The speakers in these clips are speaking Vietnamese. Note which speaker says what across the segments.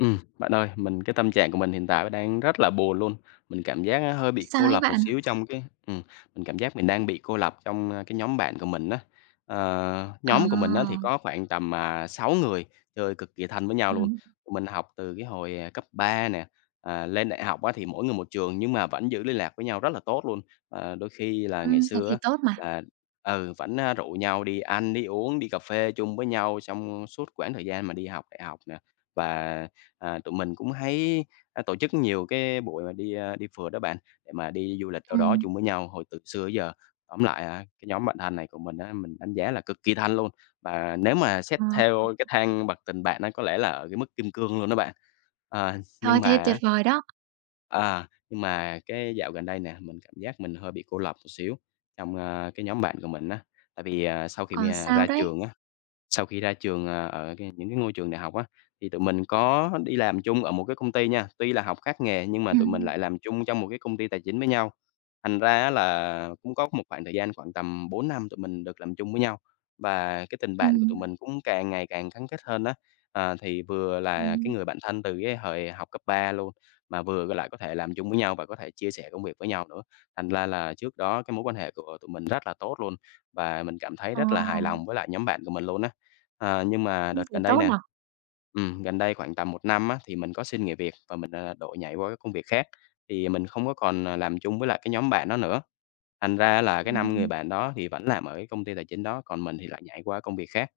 Speaker 1: Bạn ơi, cái tâm trạng của mình hiện tại đang rất là buồn luôn. Mình cảm giác á hơi bị
Speaker 2: Sao
Speaker 1: cô
Speaker 2: ấy
Speaker 1: lập một
Speaker 2: bạn?
Speaker 1: xíu trong cái mình cảm giác mình đang bị cô lập trong, cái nhóm bạn của mình á.
Speaker 2: Ờ,
Speaker 1: Nhóm của mình á thì có khoảng tầm, 6 người, chơi cực kỳ thân với nhau luôn.
Speaker 2: ừm,
Speaker 1: Tụi mình học từ cái hồi, cấp 3 nè, lên đại học á thì mỗi người một trường nhưng mà vẫn giữ liên lạc với nhau rất là tốt luôn. Đôi khi là ngày
Speaker 2: thế
Speaker 1: xưa
Speaker 2: thì
Speaker 1: á
Speaker 2: tốt mà.
Speaker 1: là vẫn, rủ nhau đi ăn, đi uống, đi cà phê chung với nhau trong suốt quãng thời gian mà đi học đại học nè. Và tụi mình cũng hay, tổ chức nhiều cái buổi mà đi phượt đó bạn, để mà đi du lịch đâu
Speaker 2: Ừm,
Speaker 1: đó chung với nhau hồi từ xưa tới giờ. Tóm lại, cái nhóm bạn thân này của mình á, mình đánh giá là cực kỳ thân luôn, và nếu mà xét
Speaker 2: ờ,
Speaker 1: theo cái thang bậc tình bạn nó có lẽ là ở cái mức kim cương luôn đó bạn. Ờ,
Speaker 2: thôi
Speaker 1: nhưng mà
Speaker 2: thế tuyệt
Speaker 1: á
Speaker 2: vời đó.
Speaker 1: Nhưng mà cái dạo gần đây nè, mình cảm giác mình hơi bị cô lập một xíu trong, cái nhóm bạn của mình á. Tại vì,
Speaker 2: Còn sao đấy?
Speaker 1: sau khi ra trường, ở những cái ngôi trường đại học á, thì tụi mình có đi làm chung ở một cái công ty nha. Tuy là học khác nghề nhưng mà tụi mình
Speaker 2: Ừm,
Speaker 1: lại làm chung trong một cái công ty tài chính với nhau. Thành ra á là cũng có một khoảng thời gian khoảng tầm 4 năm tụi mình được làm chung với nhau, và cái tình bạn của tụi
Speaker 2: ừm,
Speaker 1: mình cũng càng ngày càng gắn kết hơn đó. Thì vừa là cái
Speaker 2: ừm,
Speaker 1: người bạn thân từ cái thời học cấp 3 luôn, mà vừa lại có thể làm chung với nhau và có thể chia sẻ công việc với nhau nữa. Thành ra là trước đó cái mối quan hệ của tụi mình rất là tốt luôn, và mình cảm thấy
Speaker 2: ờ,
Speaker 1: rất là hài lòng với lại nhóm bạn của mình luôn á. Nhưng mà đợt
Speaker 2: thế
Speaker 1: gần đây
Speaker 2: tốt
Speaker 1: nè,
Speaker 2: nhỉ?
Speaker 1: gần đây khoảng tầm một năm á, thì mình có xin nghỉ việc và mình, đổi nhảy qua cái công việc khác, thì mình không có còn, làm chung với lại cái nhóm bạn đó nữa. Thành ra là cái 5 người
Speaker 2: Ừm,
Speaker 1: bạn đó thì vẫn làm ở cái công ty tài chính đó, còn mình thì lại nhảy qua công việc khác.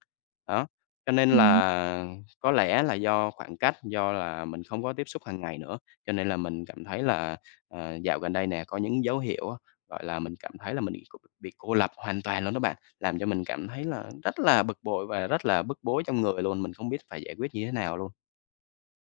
Speaker 1: Đó, cho nên
Speaker 2: ừm.
Speaker 1: là có lẽ là do khoảng cách, do là mình không có tiếp xúc hàng ngày nữa, cho nên là mình cảm thấy là, dạo gần đây nè, có những dấu hiệu á, gọi là, mình cảm thấy là mình bị cô lập hoàn toàn luôn đó bạn, làm cho mình cảm thấy là rất là bực bội và rất là bức bối trong người luôn. Mình không biết phải giải quyết như thế nào luôn.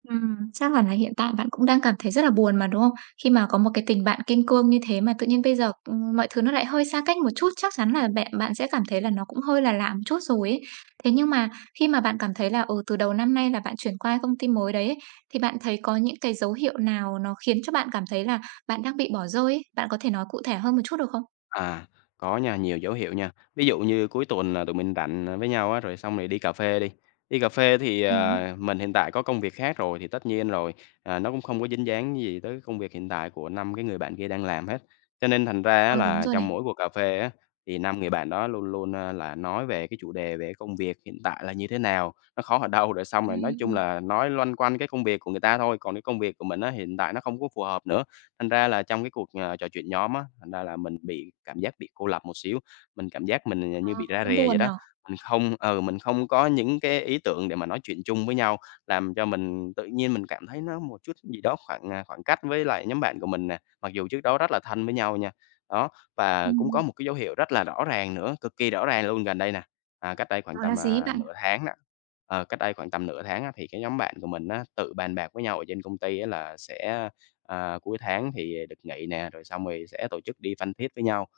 Speaker 2: Chắc hẳn là hiện tại bạn cũng đang cảm thấy rất là buồn mà, đúng không? Khi mà có một cái tình bạn kiên cương như thế mà tự nhiên bây giờ, mọi thứ nó lại hơi xa cách một chút, chắc chắn là bạn bạn sẽ cảm thấy là nó cũng hơi là lạ một chút rồi ấy. Thế nhưng mà khi mà bạn cảm thấy là, từ đầu năm nay là bạn chuyển qua công ty mới đấy ấy, thì bạn thấy có những cái dấu hiệu nào nó khiến cho bạn cảm thấy là bạn đang bị bỏ rơi ấy? Bạn có thể nói cụ thể hơn một chút được không?
Speaker 1: À, có nha, nhiều dấu hiệu nha. Ví dụ như cuối tuần là tụi mình rảnh, với nhau á, rồi xong rồi đi cà phê đi. Đi cà phê thì,
Speaker 2: Ừ,
Speaker 1: mình hiện tại có công việc khác rồi thì tất nhiên rồi, nó cũng không có dính dáng gì tới công việc hiện tại của 5 cái người bạn kia đang làm hết. Cho nên thành ra á
Speaker 2: ờ, đúng
Speaker 1: là
Speaker 2: rồi này.
Speaker 1: trong mỗi cuộc cà phê á, thì 5 người bạn đó luôn luôn, là nói về cái chủ đề về công việc hiện tại là như thế nào, nó khó ở đâu, rồi xong rồi
Speaker 2: Ừm,
Speaker 1: nói chung
Speaker 2: ừm.
Speaker 1: là nói loanh quanh cái công việc của người ta thôi, còn cái công việc của mình á, hiện tại nó không có phù hợp nữa. Thành ra là trong cái cuộc, trò chuyện nhóm á, thành ra là mình bị cảm giác bị cô lập một xíu, mình cảm giác mình, như
Speaker 2: Ờ,
Speaker 1: bị ra
Speaker 2: cũng
Speaker 1: rè vậy
Speaker 2: buồn
Speaker 1: đó.
Speaker 2: nhở?
Speaker 1: Mình không có những cái ý tưởng để mà nói chuyện chung với nhau, làm cho mình tự nhiên mình cảm thấy nó một chút gì đó khoảng cách với lại nhóm bạn của mình nè, mặc dù trước đó rất là thân với nhau nha. Đó, và cũng có
Speaker 2: Ừm.
Speaker 1: một cái dấu hiệu rất là rõ ràng nữa, cực kỳ rõ ràng luôn gần đây nè, à, cách đây khoảng
Speaker 2: Đó là
Speaker 1: tầm,
Speaker 2: gì ấy bạn?
Speaker 1: nửa tháng đó, cách đây khoảng tầm nửa tháng á, thì cái nhóm bạn của mình á, tự bàn bạc với nhau ở trên công ty á là sẽ cuối tháng thì được nghỉ nè, rồi xong rồi sẽ tổ chức đi Phan Thiết với nhau.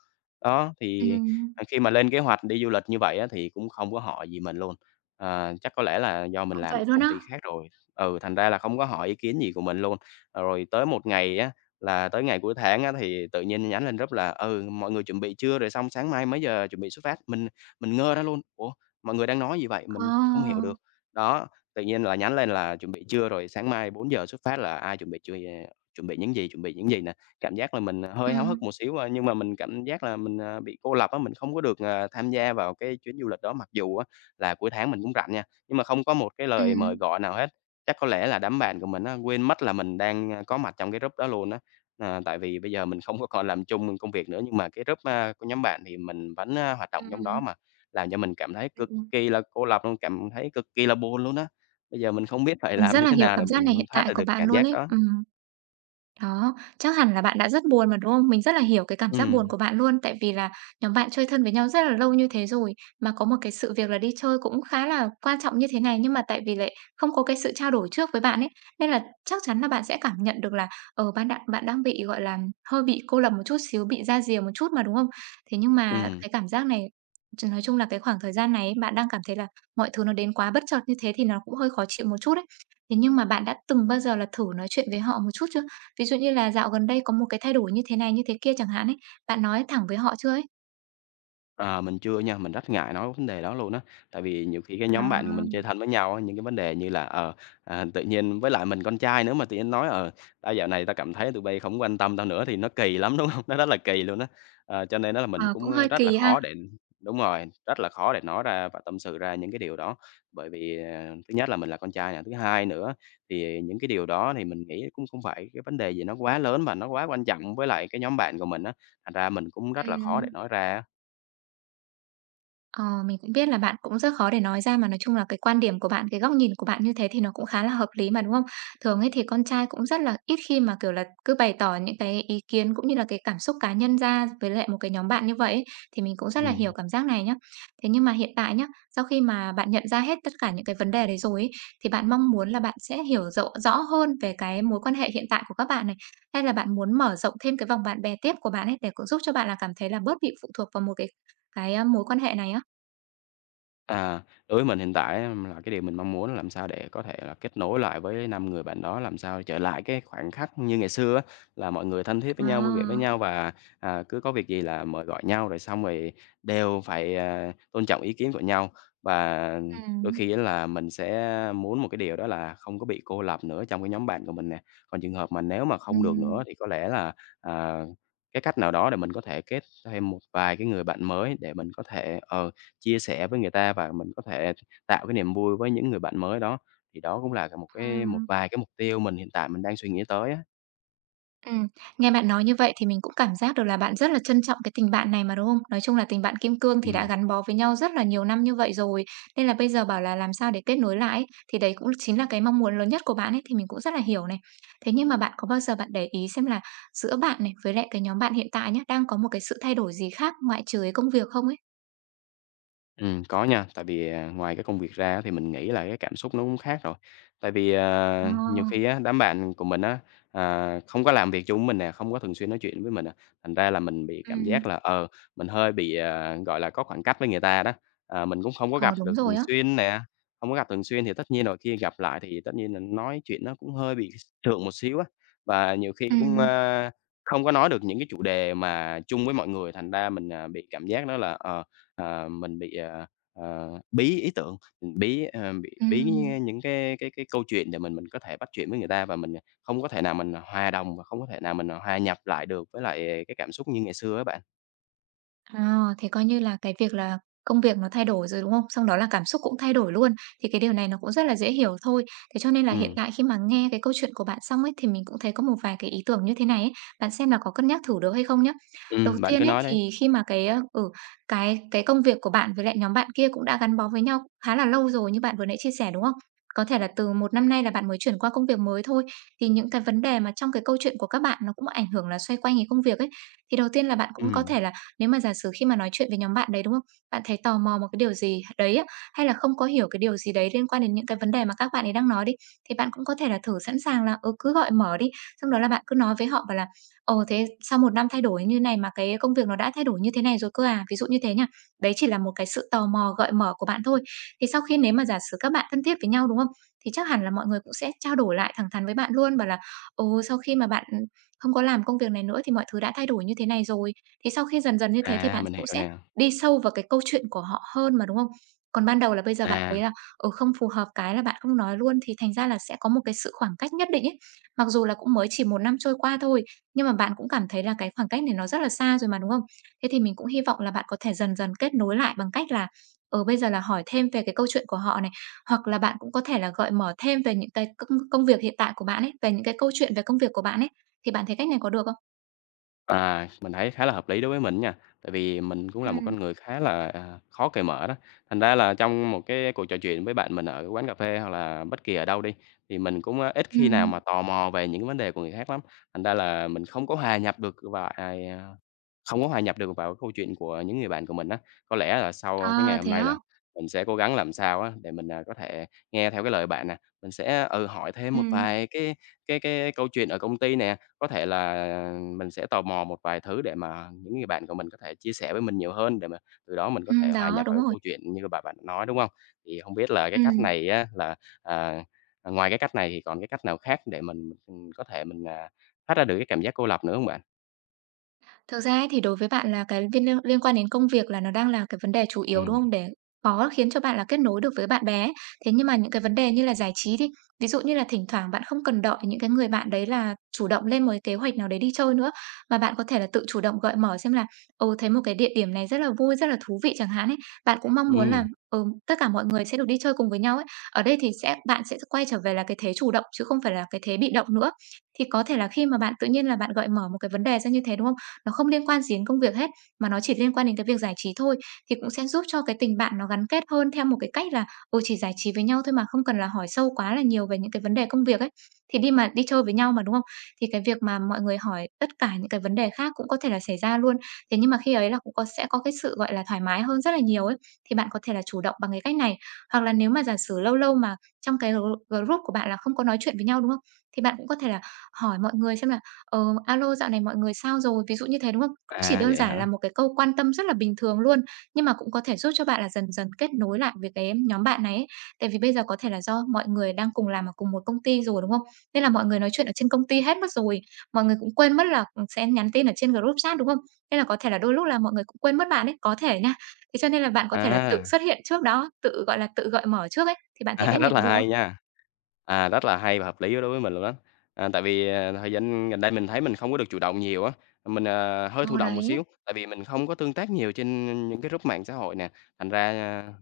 Speaker 1: Đó, thì,
Speaker 2: Ừm.
Speaker 1: khi mà lên kế hoạch đi du lịch như vậy á thì cũng không có hỏi gì mình luôn. Chắc có lẽ là do mình
Speaker 2: Ờ,
Speaker 1: làm
Speaker 2: vậy
Speaker 1: ở
Speaker 2: luôn
Speaker 1: công
Speaker 2: á?
Speaker 1: ty khác rồi, thành ra là không có hỏi ý kiến gì của mình luôn. Rồi tới một ngày á, là tới ngày cuối tháng á thì tự nhiên nhắn lên group là "Ừ, mọi người chuẩn bị chưa? Rồi xong sáng mai mấy giờ chuẩn bị xuất phát?" Mình ngơ ra luôn, "Ủa, mọi người đang nói gì vậy?" Mình không hiểu
Speaker 2: Ờ.
Speaker 1: được. Đó, tự nhiên là nhắn lên là "Chuẩn bị chưa?" Rồi "Sáng mai 4 giờ xuất phát" là "Ai chuẩn bị chưa? Chuẩn bị những gì, chuẩn bị những gì nè." Cảm giác là mình,
Speaker 2: Ừ.
Speaker 1: hơi háo hức một xíu, nhưng mà mình cảm giác là mình, bị cô lập á, mình không có được, tham gia vào cái chuyến du lịch đó. Mặc dù á là cuối tháng mình cũng rảnh nha, nhưng mà không có một cái lời mời
Speaker 2: Ừm,
Speaker 1: gọi nào hết. Chắc có lẽ là đám bạn của mình á, quên mất là mình đang, có mặt trong cái group đó luôn á. Tại vì bây giờ mình không có còn làm chung công việc nữa, nhưng mà cái group, của nhóm bạn thì mình vẫn, hoạt động trong đó
Speaker 2: ừm,
Speaker 1: mà, làm cho mình cảm thấy cực
Speaker 2: ừm.
Speaker 1: kỳ là cô lập luôn, cảm thấy cực kỳ là buồn luôn á. Bây giờ mình không biết phải
Speaker 2: Mình
Speaker 1: làm
Speaker 2: rất
Speaker 1: như
Speaker 2: là
Speaker 1: thế
Speaker 2: hiểu
Speaker 1: nào để
Speaker 2: cảm giác này hiện
Speaker 1: mình thoát
Speaker 2: tại
Speaker 1: ra
Speaker 2: của
Speaker 1: được
Speaker 2: bạn
Speaker 1: cảm
Speaker 2: luôn
Speaker 1: giác
Speaker 2: ấy.
Speaker 1: đó.
Speaker 2: Ừm. Đó, chắc hẳn là bạn đã rất buồn mà, đúng không? Mình rất là hiểu cái cảm giác buồn
Speaker 1: Ừm.
Speaker 2: của bạn luôn, tại vì là nhóm bạn chơi thân với nhau rất là lâu như thế rồi, mà có một cái sự việc là đi chơi cũng khá là quan trọng như thế này, nhưng mà tại vì lại không có cái sự trao đổi trước với bạn ấy, nên là chắc chắn là bạn sẽ cảm nhận được là, ờ, ban đạn bạn đang bị, gọi là, hơi bị cô lập một chút xíu, bị ra rìa một chút mà, đúng không? Thế nhưng mà
Speaker 1: Ừm,
Speaker 2: cái cảm giác này nói chung là cái khoảng thời gian này ấy, bạn đang cảm thấy là mọi thứ nó đến quá bất chợt như thế thì nó cũng hơi khó chịu một chút ấy. Thế nhưng mà bạn đã từng bao giờ là thử nói chuyện với họ một chút chưa? Ví dụ như là dạo gần đây có một cái thay đổi như thế này, như thế kia chẳng hạn ấy, bạn nói thẳng với họ chưa ấy?
Speaker 1: mình chưa nha, mình rất ngại nói vấn đề đó luôn á. Tại vì nhiều khi cái nhóm bạn của mình
Speaker 2: À,
Speaker 1: chơi thân với nhau á, những cái vấn đề như là, tự nhiên với lại mình con trai nữa mà tự nhiên nói, "Tao dạo này tao cảm thấy tụi bay không quan tâm tao nữa" thì nó kỳ lắm, đúng không? Nó rất là kỳ luôn á. Cho nên á là mình
Speaker 2: ờ, cũng hơi
Speaker 1: cũng rất là
Speaker 2: kỳ ha.
Speaker 1: khó để đúng rồi, rất là khó để nói ra và tâm sự ra những cái điều đó. Bởi vì, thứ nhất là mình là con trai nè, thứ hai nữa thì những cái điều đó thì mình nghĩ cũng không phải cái vấn đề gì nó quá lớn và nó quá quan trọng với lại cái nhóm bạn của mình á, thành ra mình cũng rất là khó để
Speaker 2: Ừm.
Speaker 1: nói ra á.
Speaker 2: Ờ, mình cũng biết là bạn cũng rất khó để nói ra mà nói chung là cái quan điểm của bạn, cái góc nhìn của bạn như thế thì nó cũng khá là hợp lý mà, đúng không? Thường ấy thì con trai cũng rất là ít khi mà, kiểu là, cứ bày tỏ những cái ý kiến cũng như là cái cảm xúc cá nhân ra với lại một cái nhóm bạn như vậy ấy, thì mình cũng rất là hiểu
Speaker 1: Ừm,
Speaker 2: cảm giác này nhá. Thế nhưng mà hiện tại nhá, sau khi mà bạn nhận ra hết tất cả những cái vấn đề đấy rồi ấy, thì bạn mong muốn là bạn sẽ hiểu rõ rõ hơn về cái mối quan hệ hiện tại của các bạn này, hay là bạn muốn mở rộng thêm cái vòng bạn bè tiếp của bạn ấy để cũng giúp cho bạn là cảm thấy là bớt bị phụ thuộc vào một cái, mối quan hệ này á?
Speaker 1: à, Đối với mình hiện tại á, là cái điều mình mong muốn là làm sao để có thể là kết nối lại với 5 người bạn đó, làm sao trở lại cái khoảnh khắc như ngày xưa á, là mọi người thân thiết với nhau, vui vẻ với
Speaker 2: À,
Speaker 1: nhau, và cứ có việc gì là mời gọi nhau, rồi xong rồi đều phải, tôn trọng ý kiến của nhau. Và đôi
Speaker 2: ừm,
Speaker 1: khi á là mình sẽ muốn một cái điều đó là không có bị cô lập nữa trong cái nhóm bạn của mình nè. Còn trường hợp mà nếu mà không được nữa
Speaker 2: ừm,
Speaker 1: thì có lẽ là, à, cái cách nào đó để mình có thể kết thêm một vài cái người bạn mới để mình có thể, chia sẻ với người ta, và mình có thể tạo cái niềm vui với những người bạn mới đó. Thì đó cũng là cả một
Speaker 2: ừm,
Speaker 1: vài cái mục tiêu mình hiện tại mình đang suy nghĩ tới á.
Speaker 2: ừm. Nghe bạn nói như vậy thì mình cũng cảm giác được là bạn rất là trân trọng cái tình bạn này mà, đúng không? Nói chung là tình bạn kim cương thì đã
Speaker 1: Ừm.
Speaker 2: gắn bó với nhau rất là nhiều năm như vậy rồi, nên là bây giờ bảo là làm sao để kết nối lại ấy, thì đấy cũng chính là cái mong muốn lớn nhất của bạn ấy, thì mình cũng rất là hiểu này. Thế nhưng mà bạn có bao giờ bạn để ý xem là giữa bạn này với lại cái nhóm bạn hiện tại nhé đang có một cái sự thay đổi gì khác ngoại trừ cái công việc không ấy?
Speaker 1: Có nha, tại vì, ngoài cái công việc ra á thì mình nghĩ là cái cảm xúc nó cũng khác rồi. Tại vì,
Speaker 2: Ờ,
Speaker 1: nhiều khi á, đám bạn của mình á, không có làm việc chung với mình nè, không có thường xuyên nói chuyện với mình à, thành ra là mình bị cảm giác
Speaker 2: ừm,
Speaker 1: là, mình hơi bị, gọi là, có khoảng cách với người ta đó. Mình cũng không có
Speaker 2: ờ,
Speaker 1: gặp
Speaker 2: đúng
Speaker 1: được
Speaker 2: rồi
Speaker 1: thường
Speaker 2: á.
Speaker 1: xuyên nè, không có gặp thường xuyên thì tất nhiên rồi khi gặp lại thì tất nhiên là nói chuyện nó cũng hơi bị sượng một xíu á, và nhiều khi cũng,
Speaker 2: Ừm,
Speaker 1: a, không có nói được những cái chủ đề mà chung với mọi người, thành ra mình, bị cảm giác đó là, mình bị, bí ý tưởng, mình bí, bị bí
Speaker 2: ừm.
Speaker 1: những cái câu chuyện để mình có thể bắt chuyện với người ta và mình không có thể nào mình hòa đồng và không có thể nào mình hòa nhập lại được với lại cái cảm xúc như ngày xưa á bạn.
Speaker 2: À, thế coi như là cái việc là công việc nó thay đổi rồi, đúng không? Xong đó là cảm xúc cũng thay đổi luôn, thì cái điều này nó cũng rất là dễ hiểu thôi. Thế cho nên là hiện
Speaker 1: Ừ,
Speaker 2: tại khi mà nghe cái câu chuyện của bạn xong ấy, thì mình cũng thấy có một vài cái ý tưởng như thế này ấy, bạn xem là có cân nhắc thử được hay không nhé. Đầu
Speaker 1: bạn
Speaker 2: tiên
Speaker 1: cứ
Speaker 2: ấy,
Speaker 1: nói
Speaker 2: thì
Speaker 1: đấy.
Speaker 2: khi mà cái, ơ, ừ, cái công việc của bạn với lại nhóm bạn kia cũng đã gắn bó với nhau khá là lâu rồi như bạn vừa nãy chia sẻ, đúng không? Có thể là từ một năm nay là bạn mới chuyển qua công việc mới thôi, thì những cái vấn đề mà trong cái câu chuyện của các bạn nó cũng ảnh hưởng là xoay quanh cái công việc ấy. Thì đầu tiên là bạn cũng có
Speaker 1: Ừ,
Speaker 2: thể là nếu mà giả sử khi mà nói chuyện với nhóm bạn đấy, đúng không? Bạn thấy tò mò một cái điều gì đấy á, hay là không có hiểu cái điều gì đấy liên quan đến những cái vấn đề mà các bạn ấy đang nói đi, thì bạn cũng có thể là thử sẵn sàng là, cứ gọi mở đi, xong đó là bạn cứ nói với họ bảo là "Ồ, thế sau một năm thay đổi như này mà cái công việc nó đã thay đổi như thế này rồi cơ à?" Ví dụ như thế nha. Đấy chỉ là một cái sự tò mò gợi mở của bạn thôi. Thì sau khi nếu mà giả sử các bạn thân thiết với nhau, đúng không? Thì chắc hẳn là mọi người cũng sẽ trao đổi lại thẳng thắn với bạn luôn, bảo là "Ừ, sau khi mà bạn, không có làm công việc này nữa thì mọi thứ đã thay đổi như thế này rồi." Thế sau khi dần dần như thế thì bạn
Speaker 1: mình
Speaker 2: cũng
Speaker 1: hiểu
Speaker 2: sẽ
Speaker 1: nè.
Speaker 2: đi sâu vào cái câu chuyện của họ hơn mà, đúng không? Còn ban đầu là bây giờ bạn
Speaker 1: À.
Speaker 2: thấy là, không phù hợp cái là bạn không nói luôn thì thành ra là sẽ có một cái sự khoảng cách nhất định ấy. Mặc dù là cũng mới chỉ một năm trôi qua thôi, nhưng mà bạn cũng cảm thấy là cái khoảng cách này nó rất là xa rồi mà, đúng không? Thế thì mình cũng hy vọng là bạn có thể dần dần kết nối lại bằng cách là, ở bây giờ là hỏi thêm về cái câu chuyện của họ này, hoặc là bạn cũng có thể là gợi mở thêm về những cái công công việc hiện tại của bạn ấy, về những cái câu chuyện về công việc của bạn ấy, thì bạn thấy cách này có được không?
Speaker 1: À, mình thấy khá là hợp lý đối với mình nha, tại vì mình cũng là một
Speaker 2: Ừm.
Speaker 1: con người khá là, khó cởi mở đó. Thành ra là trong một cái cuộc trò chuyện với bạn mình ở quán cà phê hoặc là bất kỳ ở đâu đi, thì mình cũng ít khi nào
Speaker 2: Ừm.
Speaker 1: mà tò mò về những vấn đề của người khác lắm, thành ra là mình không có hòa nhập được vào, không có hòa nhập được vào câu chuyện của những người bạn của mình á. Có lẽ là sau cái ngày
Speaker 2: À,
Speaker 1: hôm
Speaker 2: thế
Speaker 1: nay
Speaker 2: á?
Speaker 1: là mình sẽ cố gắng làm sao á để mình, có thể nghe theo cái lời bạn nè, mình sẽ, ừ, hỏi thêm
Speaker 2: Ừ,
Speaker 1: một vài cái cái câu chuyện ở công ty nè, có thể là mình sẽ tò mò một vài thứ để mà những người bạn của mình có thể chia sẻ với mình nhiều hơn, để mà từ đó mình có
Speaker 2: ừ,
Speaker 1: thể hòa
Speaker 2: đó,
Speaker 1: nhập
Speaker 2: đúng
Speaker 1: vào cái
Speaker 2: rồi.
Speaker 1: câu chuyện như bà bạn nói, đúng không? Thì không biết là cái
Speaker 2: Ừ.
Speaker 1: cách này á là, à, ngoài cái cách này thì còn cái cách nào khác để mình, có thể mình, thoát ra được cái cảm giác cô lập nữa không bạn?
Speaker 2: Thực ra ấy thì đối với bạn là cái viên liên liên quan đến công việc là nó đang là cái vấn đề chủ
Speaker 1: Ừ,
Speaker 2: yếu, đúng không? Để khó khiến cho bạn là kết nối được với bạn bè ấy. Thế nhưng mà những cái vấn đề như là giải trí đi, ví dụ như là thỉnh thoảng bạn không cần đợi những cái người bạn đấy là chủ động lên một cái kế hoạch nào đấy đi chơi nữa, mà bạn có thể là tự chủ động gợi mở xem là, thấy một cái địa điểm này rất là vui, rất là thú vị chẳng hạn ấy. Bạn cũng mong muốn là,
Speaker 1: ừm,
Speaker 2: tất cả mọi người sẽ được đi chơi cùng với nhau ấy. Ở đây thì bạn sẽ quay trở về là cái thế chủ động chứ không phải là cái thế bị động nữa. Thì có thể là khi mà bạn tự nhiên là bạn gợi mở một cái vấn đề ra như thế, đúng không? Nó không liên quan gì đến công việc hết, mà nó chỉ liên quan đến cái việc giải trí thôi, thì cũng sẽ giúp cho cái tình bạn nó gắn kết hơn theo một cái cách là, chỉ giải trí với nhau thôi mà không cần là hỏi sâu quá là nhiều về những cái vấn đề công việc ấy. Thì đi mà đi chơi với nhau mà, đúng không? Thì cái việc mà mọi người hỏi tất cả những cái vấn đề khác cũng có thể là xảy ra luôn. Thế nhưng mà khi ấy là cũng có sẽ có cái sự, gọi là, thoải mái hơn rất là nhiều ấy, thì bạn có thể là chủ động bằng cái cách này. Hoặc là nếu mà giả sử lâu lâu mà trong cái group của bạn là không có nói chuyện với nhau, đúng không? Thì bạn cũng có thể là hỏi mọi người xem là "Alo, dạo này mọi người sao rồi?" Ví dụ như thế, đúng không? Cũng chỉ
Speaker 1: à,
Speaker 2: đơn
Speaker 1: vậy
Speaker 2: giản là
Speaker 1: hả?
Speaker 2: một cái câu quan tâm rất là bình thường luôn, nhưng mà cũng có thể giúp cho bạn là dần dần kết nối lại với cái nhóm bạn này ấy. Tại vì bây giờ có thể là do mọi người đang cùng làm ở cùng một công ty rồi, đúng không? Nên là mọi người nói chuyện ở trên công ty hết mất rồi, mọi người cũng quên mất là, sẽ nhắn tin ở trên group chat, đúng không? Nên là có thể là đôi lúc là mọi người cũng quên mất bạn ấy, có thể nha. Thế cho nên là bạn có thể là tự
Speaker 1: À.
Speaker 2: xuất hiện trước đó, tự, gọi là, tự gợi mở trước ấy, thì bạn thấy
Speaker 1: À,
Speaker 2: cách này
Speaker 1: rất là
Speaker 2: có được không?
Speaker 1: hay nha. À, rất là hay và hợp lý đối với mình luôn đó. À, tại vì, thời gian gần đây mình thấy mình không có được chủ động nhiều á, mình, hơi thụ
Speaker 2: Ờ,
Speaker 1: động một
Speaker 2: đấy,
Speaker 1: xíu, tại vì mình không có tương tác nhiều trên những cái group mạng xã hội nè, thành ra,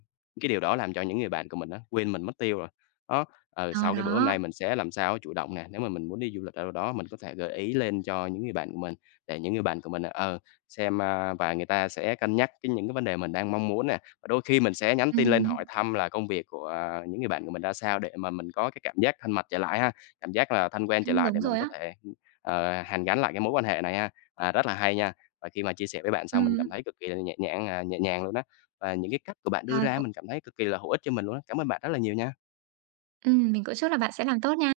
Speaker 1: cái điều đó làm cho những người bạn của mình á, quên mình mất tiêu rồi. Đó, ừ,
Speaker 2: ờ,
Speaker 1: sau cái bữa hôm nay
Speaker 2: đó,
Speaker 1: mình sẽ làm sao chủ động nè, nếu mà mình muốn đi du lịch ở đâu đó mình có thể gợi ý lên cho những người bạn của mình, để những người bạn của mình, ờ, xem, và người ta sẽ cân nhắc cái những cái vấn đề mình đang mong muốn nè. Và đôi khi mình sẽ nhắn tin lên
Speaker 2: ừm,
Speaker 1: hỏi thăm là công việc của, những người bạn của mình ra sao để mà mình có cái cảm giác thân mật trở lại ha, cảm giác là thân quen trở lại
Speaker 2: đúng
Speaker 1: để mình
Speaker 2: rồi
Speaker 1: có
Speaker 2: á,
Speaker 1: thể, ờ, hàn gắn lại cái mối quan hệ này ha. À, rất là hay nha, và khi mà chia sẻ với bạn xong mình
Speaker 2: ừm.
Speaker 1: cảm thấy cực kỳ là nhẹ nhàng à, nhẹ nhàng luôn đó. Và những cái cách của bạn đưa
Speaker 2: À,
Speaker 1: ra
Speaker 2: cũng
Speaker 1: mình cảm thấy cực kỳ là hữu ích cho mình luôn á. Cảm ơn bạn rất là nhiều nha.
Speaker 2: mình cũng chúc là bạn sẽ làm tốt nha.